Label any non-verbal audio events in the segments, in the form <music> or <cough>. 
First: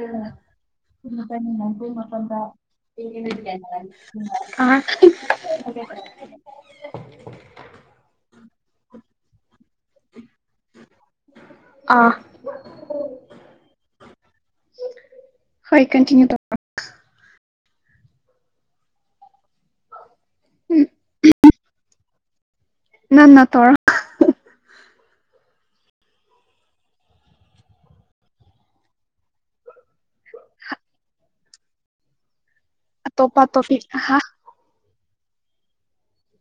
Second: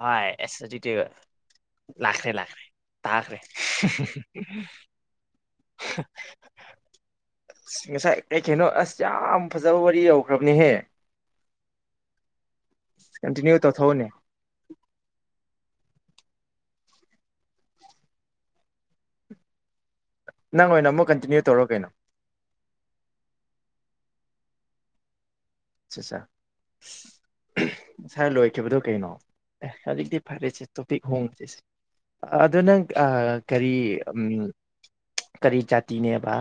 ꯍꯣꯏ ꯑꯁ ꯑꯗꯨꯗꯤ ꯂꯥꯛꯈ꯭ꯔꯦ ꯂꯥꯛꯈ꯭ꯔꯦ ꯇꯥꯈ꯭ꯔꯦ ꯄꯗ ꯉꯁꯥꯏꯅꯣ ꯑꯁ ꯌꯥꯝꯝ ꯐꯖꯕ ꯋꯥꯔꯤ ꯌꯧꯈ꯭ꯔꯕꯅꯤꯍꯦ ꯑꯥ ꯀꯟꯇꯤꯅ꯭ꯌꯨ ꯇꯧꯊꯣꯛꯎꯅꯦ ꯍꯣꯏ ꯀꯟꯇꯤꯤꯟꯌꯨ ꯇ ꯅꯪ ꯎꯝ ꯑꯣꯏꯅ ꯑꯃꯨꯛ ꯀꯟꯇꯤꯅ꯭ꯌꯨ ꯇꯧꯔꯣ ꯀꯩꯅꯣ ꯅꯅꯥ ꯇꯣꯔ ꯠ ꯉꯁꯥꯏ ꯂꯣꯏꯈꯤꯕꯗꯨꯣ ꯀꯩꯅꯣ ꯑꯦ ꯍꯧꯖꯤꯛꯇꯤ ꯐꯔꯦꯁꯦ ꯇꯣꯄꯤꯛ ꯍꯣꯡꯗ ꯑꯗꯨ ꯅꯪ ꯑꯇꯣꯞꯄ ꯀꯔꯤ ꯇꯣꯄꯤꯛ ꯍꯥ ꯀꯔꯤ ꯖꯥꯇꯤꯅꯦꯕ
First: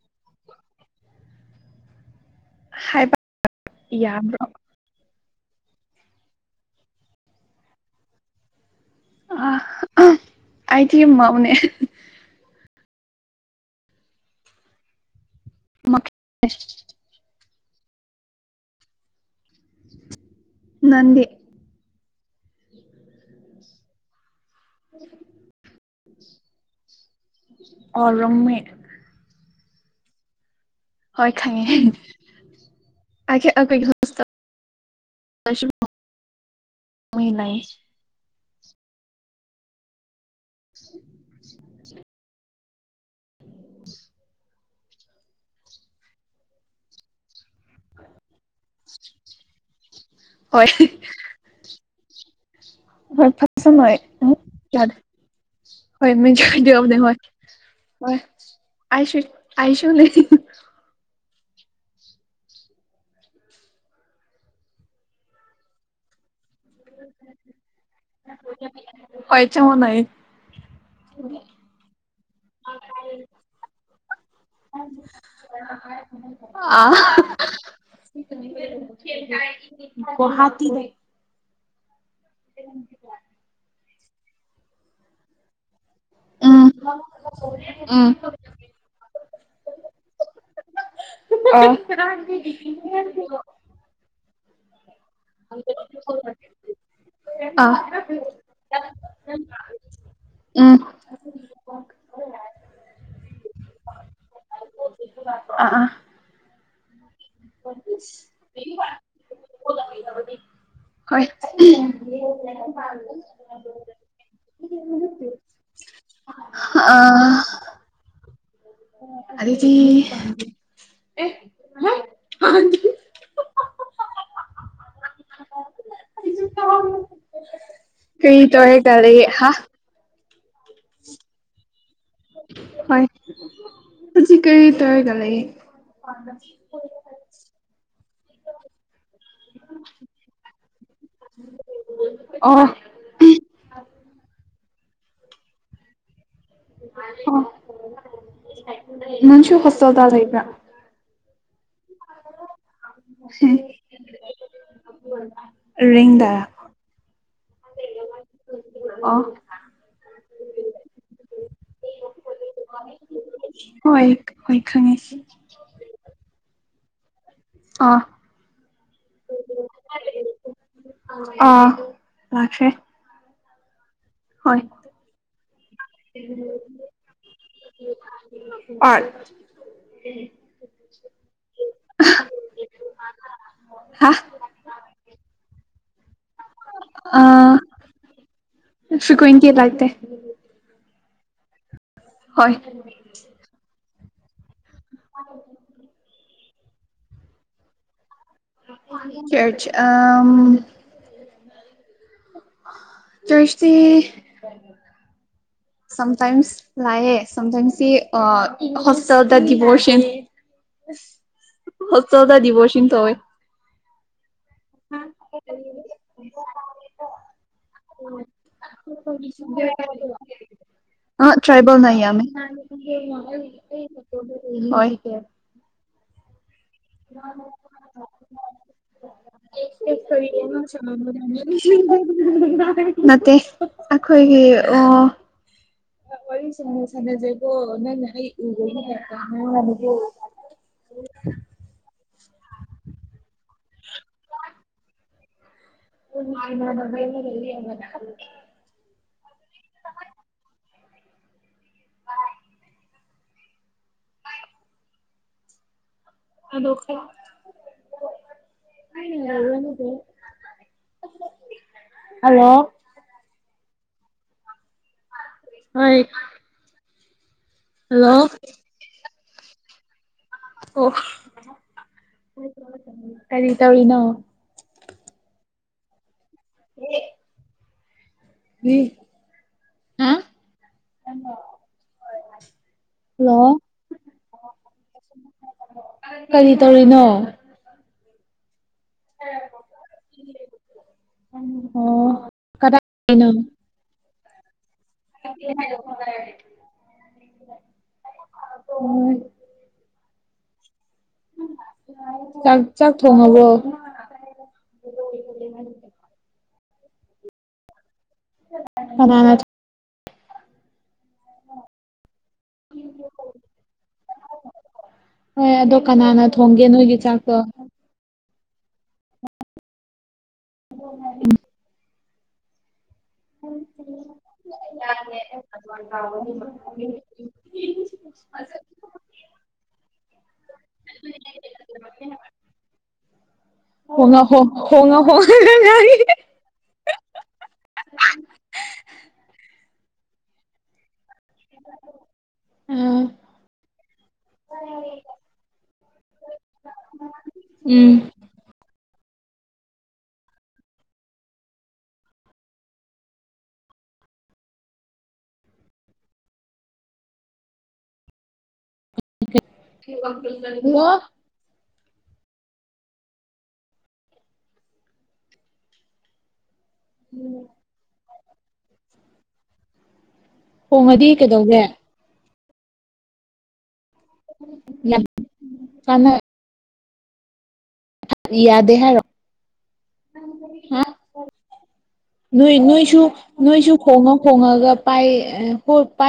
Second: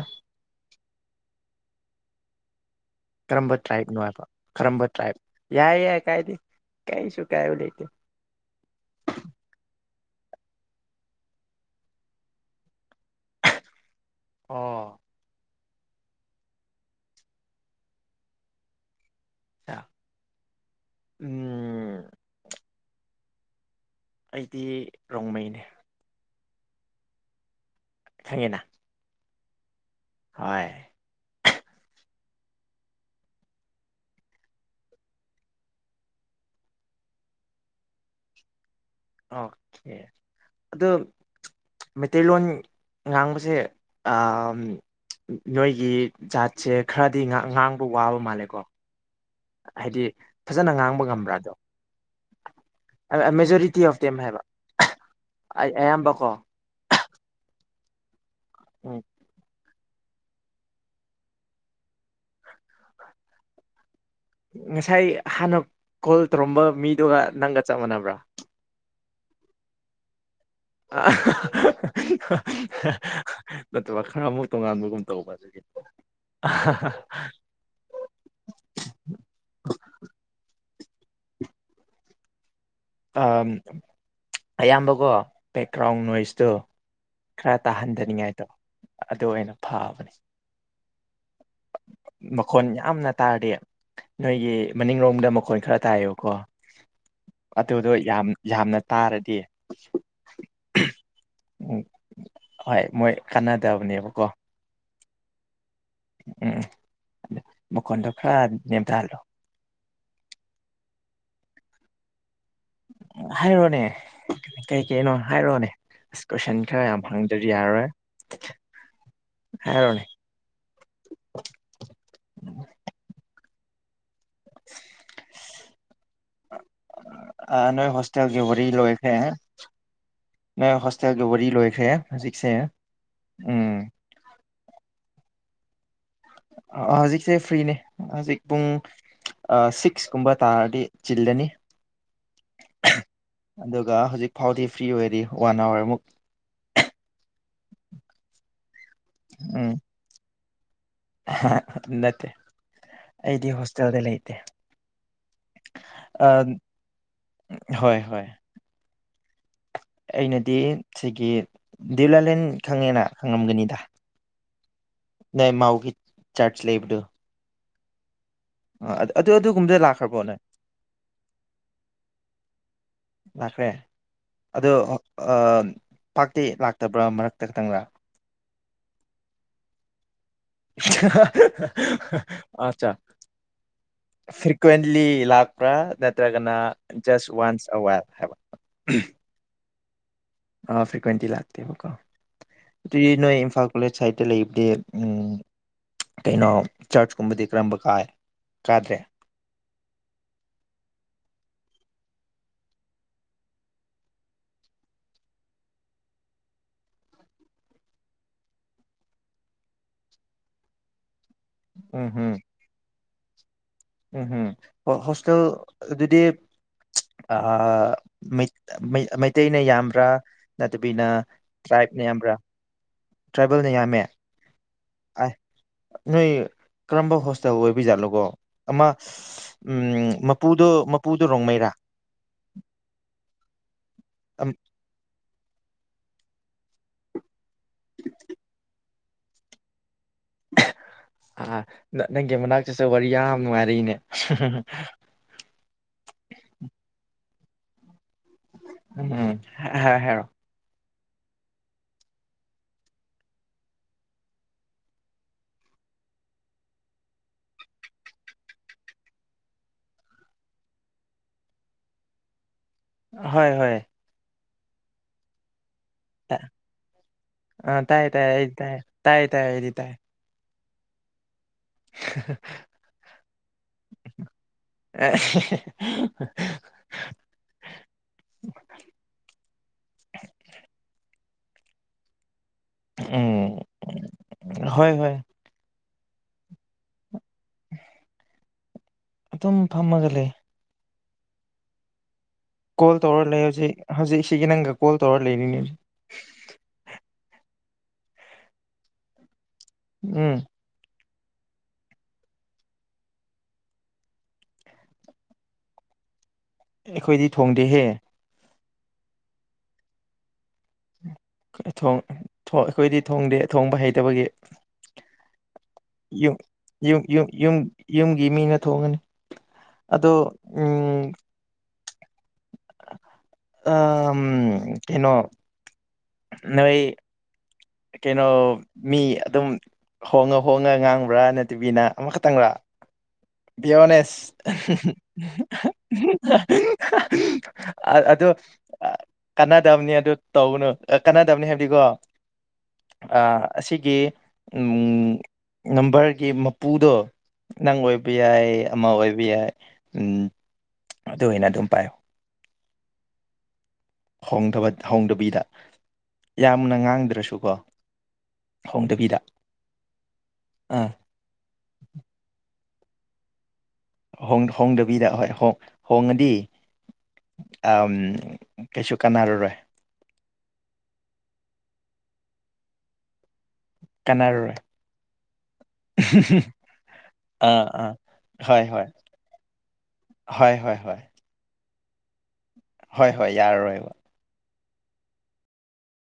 ꯍꯥꯏꯕ ꯈꯝꯝꯕꯠ ꯇꯥꯏꯕ ꯅ ꯍꯥꯏ ꯌꯥꯕ꯭ꯔꯣ ꯈꯝꯝꯕꯠ ꯇꯥꯏꯕ ꯌꯥꯏ ꯌꯥꯏ ꯀꯥꯏ ꯅ ꯀꯥꯏ ꯁꯨ ꯀꯥꯏ ꯅꯇ ꯑ ꯑꯩꯗꯤꯃꯎꯅꯦ ꯑ <inaudible> ꯅꯦ <inaudible> ꯎꯝ ꯑꯩꯗꯤ ꯔꯣꯡꯃꯩꯅꯦ ꯑꯣꯔꯝ ꯍ‌‌ ꯈꯪꯉꯦ ꯑꯦ ꯑꯩꯈꯣꯏ ꯍꯁ ꯑꯣꯀꯦ ꯑꯗ ꯃꯩꯇꯩꯂꯣꯟ ꯉꯥꯡꯕꯁꯦ ꯅꯣꯏꯒꯤ ꯖꯥꯠꯁꯦ ꯈꯔꯗꯤ ꯉꯥꯡꯕ ꯋꯥꯕ ꯃꯥꯜꯂꯦꯀꯣ ꯍꯥꯏꯗꯤ ꯐꯖꯅ ꯉꯥꯡꯕ ꯉꯝꯕ꯭ꯔꯥꯗꯣ ꯎ ꯍꯣꯏ ꯐꯁ ꯗꯦꯝ ꯍꯥꯏꯕ ꯌꯥꯗ ꯍꯣꯏ ꯑꯌꯥꯝꯕꯀꯣ ꯃꯁꯨꯗ ꯍꯣꯏ ꯍ ꯎꯝ ꯑꯁꯨ ꯑꯁ <inaudible> ꯉꯁꯥꯏ ꯍꯥꯟꯅ ꯀꯣꯜ ꯇꯧꯔꯝꯕ ꯃꯤꯗꯨꯒ ꯅꯪꯒ ꯆꯞ ꯃꯥꯟꯅꯕ꯭ꯔꯥ ꯀꯩꯆ ꯍꯅꯥꯥꯏ ꯅꯠꯇꯕ ꯈꯔ ꯑꯃꯨꯛ ꯇꯣꯉꯥꯟꯕꯒꯨꯝ ꯇꯧꯕꯒꯤ ꯑ <unintelligible> ꯒꯍꯥꯇꯤ ꯅꯦ ꯑ ꯑꯌꯥꯝꯕꯀꯣ ꯀ꯭ꯔꯥꯎꯟ ꯅꯣꯏꯁꯇꯣ ꯎꯝ ꯈꯔ ꯇꯥꯍꯟꯗꯅꯤꯡꯉꯥꯏꯗꯣ ꯑꯗꯨ ꯑꯣꯏꯅ ꯐꯕꯅꯦ ꯃꯈꯣꯟ ꯇꯔ ꯌꯥꯝꯅ ꯇꯥꯔꯗꯤ <unintelligible> ꯅꯣꯏꯒꯤ ꯃꯅꯤꯡꯂꯣꯝꯗ ꯃꯈꯣꯟ ꯈꯔ ꯇꯥꯏꯌꯦꯕꯀꯣ ꯑꯗꯨꯗꯣ ꯌꯥꯝ ꯌꯥꯝꯅ ꯇꯥꯔꯗꯤ ꯎꯝ ꯎ ꯍꯣꯏ ꯃꯣꯏ ꯀꯥꯟꯅꯗꯕꯅꯦꯕ ꯀꯣ ꯑꯥ ꯑ ꯎꯝ ꯑꯗ ꯃꯈꯣꯟꯗꯣ ꯈꯔ ꯅꯦꯝꯊꯍꯜꯂꯣ ꯍꯣꯏ ꯍꯥꯏꯔꯣꯅꯦ ꯀꯩ ꯀꯩꯅꯣ ꯍꯥꯏꯔꯣꯅꯦ ꯑꯁ ꯀꯣꯏꯁꯟ ꯈꯔ ꯌꯥꯝ ꯑꯥ ꯍꯪꯗꯗꯤ ꯌꯥꯔꯣꯏ <inaudible> ꯑꯗꯨꯗꯤ <inaudible> ꯑ ꯅꯣꯏ ꯀꯩ ꯍꯣꯁꯇꯦꯜꯒꯤ ꯇꯩꯔꯦ <unintelligible> ꯍꯣꯁꯇꯦꯜꯒ ꯋꯥꯔꯤ ꯂꯣꯏꯈ꯭ꯔꯦ ꯍꯧꯖꯤꯛꯁꯦ ꯎꯝ ꯀꯩ ꯇꯔꯒ ꯂꯩ ꯍꯧꯖꯤꯛꯁꯦ ꯐ꯭ꯔꯤꯅꯦ ꯍꯧꯖꯤꯛ ꯄꯨꯡ ꯁꯤꯛꯁꯀꯨꯝꯕ ꯇꯥꯔꯗꯤ ꯆꯤꯜꯂꯅꯤ ꯑꯣ ꯑꯗꯨꯒ ꯍꯧꯖꯤꯛ ꯐꯥꯎꯗꯤ ꯐ꯭ꯔꯤ ꯑꯣꯏꯗꯤ ꯋꯥꯟ ꯑꯋꯥꯔ ꯑꯃꯨꯛ ꯑ ꯃꯁꯨ ꯎꯝ ꯍꯣꯁꯇꯦꯜꯗ ꯂꯩꯕ꯭ꯔ <unintelligible> ꯅꯠꯇꯦ ꯑꯩꯗꯤ ꯍꯣꯁꯇꯦꯜꯗ ꯂꯩꯇꯦ ꯔꯦꯡꯗ ꯍꯣꯏ ꯍꯣꯏ ꯑꯩꯅꯗꯤ ꯁꯤꯒꯤ ꯗꯤꯔꯂꯥꯂꯦꯟ ꯈꯪꯉꯦꯅ ꯉꯝꯒꯅꯤꯗ ꯍꯣꯏ ꯍꯣꯏ ꯈꯪꯉꯦ ꯃꯥꯎꯒꯤ ꯆꯔꯆ ꯂꯩꯕꯗꯨꯣ ꯑ ꯑ ꯑꯗꯨ ꯑꯗꯨꯒꯨꯝꯕꯗ ꯂꯥꯛꯈ꯭ꯔꯕꯣꯅꯦ ꯂꯥꯈ꯭ꯔꯦ ꯂꯥꯛꯈ꯭ꯔꯦ ꯑꯗꯣ ꯄꯥꯛꯇꯤ ꯂꯥꯛꯇꯕ꯭ꯔꯥ ꯃꯔꯛꯇ ꯈꯤꯇꯪꯂꯥ ꯑꯠ ꯑꯆꯥ ꯍꯥ ꯐ꯭ꯔꯀ꯭ꯋꯦꯟꯂꯤ ꯂꯥꯛꯄ꯭ꯔ ꯅ ꯅꯠꯇ꯭ꯔꯒꯅ ꯖꯁ ꯋꯥꯟꯁ ꯑꯥ ꯑꯋꯥꯔ ꯍꯥꯏꯕ ꯐ꯭ꯔꯤꯀ꯭ꯋꯦꯟꯇꯤ ꯂꯥꯛꯇꯦ ꯇ꯭ꯋꯦꯟꯇꯤ ꯂꯥꯛꯇꯦꯕꯀꯣ ꯍꯣꯏ ꯅꯣꯏ ꯏꯝꯐꯥ ꯀꯣꯂꯦꯖ ꯁꯥꯏꯗ ꯂꯩꯕꯗꯤ ꯎꯝ ꯀꯩꯅꯣ ꯆꯔꯆ ꯀꯨꯝꯕꯗꯤ ꯀꯔꯝꯕ ꯀꯥꯏ ꯀꯥꯗ꯭ꯔꯦ ꯁꯦꯠ ꯆꯦ ꯑ ꯇꯁꯁꯤ ꯁꯝꯇꯥꯏꯝꯁ ꯂꯥꯛꯑꯦ ꯁꯝꯇꯥꯏꯝꯁꯁꯤ ꯍꯣꯁꯦꯜꯗ ꯗꯤꯚꯣꯔꯁꯟ ꯍ ꯆꯗ ꯗꯤꯕꯁꯤ ꯊꯋꯥꯏ ꯎꯝ ꯍꯝ ꯍ ꯍꯣꯁꯇꯦꯜ ꯑꯗꯨꯗꯤ ꯃꯩꯇꯩꯅ ꯌꯥꯝꯕ꯭ꯔꯥ ꯅꯠꯇꯕꯤꯅ ꯑꯥ ꯇ꯭ꯔꯥꯏꯕꯦꯜꯅ ꯇ꯭ꯔꯥꯏꯞꯅ ꯌꯥꯝꯃꯦ ꯌꯥꯝꯕ꯭ꯔꯥ ꯇ꯭ꯔꯥꯏꯕꯦꯜꯅ ꯌꯥꯝꯃꯦ ꯑꯥꯏ <inaudible> <inaudible> ꯀꯔꯝꯕ ꯍꯣꯁꯇꯦꯜ ꯑꯣꯏꯕꯤ ꯌꯥꯖꯥꯠꯂꯣꯒꯣ ꯑꯃ <inaudible> ꯎꯝ ꯃꯄꯨꯗꯣ ꯃꯄꯨꯗꯣ ꯔꯣꯡꯃꯩꯔꯥ ꯑꯩꯈꯣꯏꯒꯤ ꯑꯝ ꯑꯣ ꯑꯣꯏ ꯁ ꯁꯅꯖ ꯑꯣ ꯑꯩ ꯎ <inaudible> ꯑ ꯅꯪꯒꯤ ꯃꯅꯥꯛꯛꯇꯠꯁꯨꯦ ꯋꯥꯔꯤ ꯌꯥꯝ ꯌꯥꯝ ꯅꯨꯡꯉꯥꯏꯔꯛꯏꯅꯦ ꯎꯅ ꯃ ꯃ ꯎꯝ ꯍꯦꯔꯣ ꯍꯜꯂꯣ ꯍꯣꯏ ꯍꯣꯏ ꯍ ꯑ ꯇꯥꯏ ꯇꯥꯏꯌꯦꯌꯦ ꯇꯥꯏ ꯇꯥꯏ ꯇ ꯑꯣ ꯀꯔꯤ ꯇꯧꯔꯤꯅꯣ <inaudible> ꯍ ꯎꯝ ꯑ ꯎꯝ ꯍꯣꯏ ꯍꯣꯏ ꯀꯔꯤ ꯇꯧꯔꯤꯅꯣ ꯑꯗꯨꯝ ꯐꯝꯃꯒ ꯂꯩ ꯎ ꯑꯣ ꯀꯣꯜ ꯇꯧꯔ ꯀꯗꯥꯏꯗꯅꯣ ꯂꯩ ꯍꯧꯖꯤ ꯍꯧꯖꯤꯛ ꯆꯤꯅꯪꯒ ꯀꯣꯜ ꯇꯧꯔ ꯂꯩꯅꯤꯅꯤ ꯍ ꯎꯝ ꯆꯥꯛ ꯆꯥꯛ ꯊꯣꯡꯉꯕꯣ ꯑꯩꯈꯣꯏꯗꯤ ꯊꯣꯡꯗꯦꯍꯦ ꯐꯅ ꯊꯣꯡ ꯑꯩꯈꯣꯏꯗꯤ ꯊꯣꯡꯗꯦ ꯊꯣꯡꯕ ꯍꯩꯇꯕꯒꯤ ꯍꯣꯏ ꯑꯗꯣ ꯀꯅꯥꯅ ꯌ ꯊꯣꯡꯒꯦ ꯅꯣꯏꯒꯤ ꯆꯥꯛꯇꯣ ꯌꯨꯝꯒꯤ ꯃꯤꯅ ꯊꯣꯡꯉꯅꯤ ꯑꯗꯣ ꯎꯝ ꯑ ꯀꯩꯅꯣ ꯅꯣꯏ ꯑ ꯀꯩꯅꯣ ꯃꯤ ꯑꯗꯨꯝ ꯍꯣꯡꯉ ꯍꯣꯡꯉ ꯉꯥꯡꯕ꯭ꯔꯥ ꯅꯠꯇꯕꯤꯅ ꯑꯃꯈꯛꯇꯪꯕꯥ ꯄꯣꯅꯦꯁ ꯍꯣꯡꯉ ꯍꯣꯡꯉ ꯍꯣꯡꯉꯒ ꯉꯥꯡꯉꯤ <inaudible> ꯑ ꯑꯗꯨ ꯑꯗꯨ ꯀꯅꯥ ꯗꯥꯝꯅꯤ ꯑꯗꯨ ꯇꯧꯕꯅ ꯀꯥꯟꯅꯗꯕꯅꯤ ꯍꯥꯏꯕꯗꯤꯀꯣ ꯑꯥ ꯑꯁꯤꯒꯤ ꯅꯝꯕꯔꯒꯤ ꯃꯄꯨꯗꯣ ꯅꯪ ꯎꯝ ꯑꯣꯏ ꯌꯥꯏ ꯑꯃ ꯑꯣꯏꯕ ꯌꯥꯏ ꯑꯗꯨ ꯑꯣꯏꯅ ꯑꯗꯨꯝ ꯄꯥꯏꯌ ꯍꯣꯡꯗꯕꯤꯗ ꯌꯥꯝꯅ ꯉꯥꯡꯗ꯭ꯔꯁꯨꯀꯣ ꯍꯣꯡꯗꯕꯤꯗ ꯑꯥ <inaudible> ꯍꯣꯡꯗꯕꯤꯗ ꯍꯣꯏ ꯍꯣꯡꯉꯗꯤ ꯑ ꯀꯩꯁꯨ ꯀꯥꯟꯅꯔꯔꯣꯏ ꯍꯣꯡꯉꯗꯤ ꯀꯩꯗꯧꯒꯦ ꯀꯅꯥꯔꯨꯔꯦ ꯌꯥꯝ ꯀꯥꯟꯅ ꯑꯥ ꯑꯥ ꯍ ꯌꯥꯗꯦ ꯍ ꯍꯥꯏꯔꯣ ꯍ ꯍ ꯍꯥ ꯍ ꯅꯣꯏ ꯅꯣꯏꯁꯨ ꯅꯣꯏꯁꯨ ꯈꯣꯡꯉ ꯈꯣꯡꯉꯒ ꯄꯥꯏ ꯍ ꯄꯥꯏ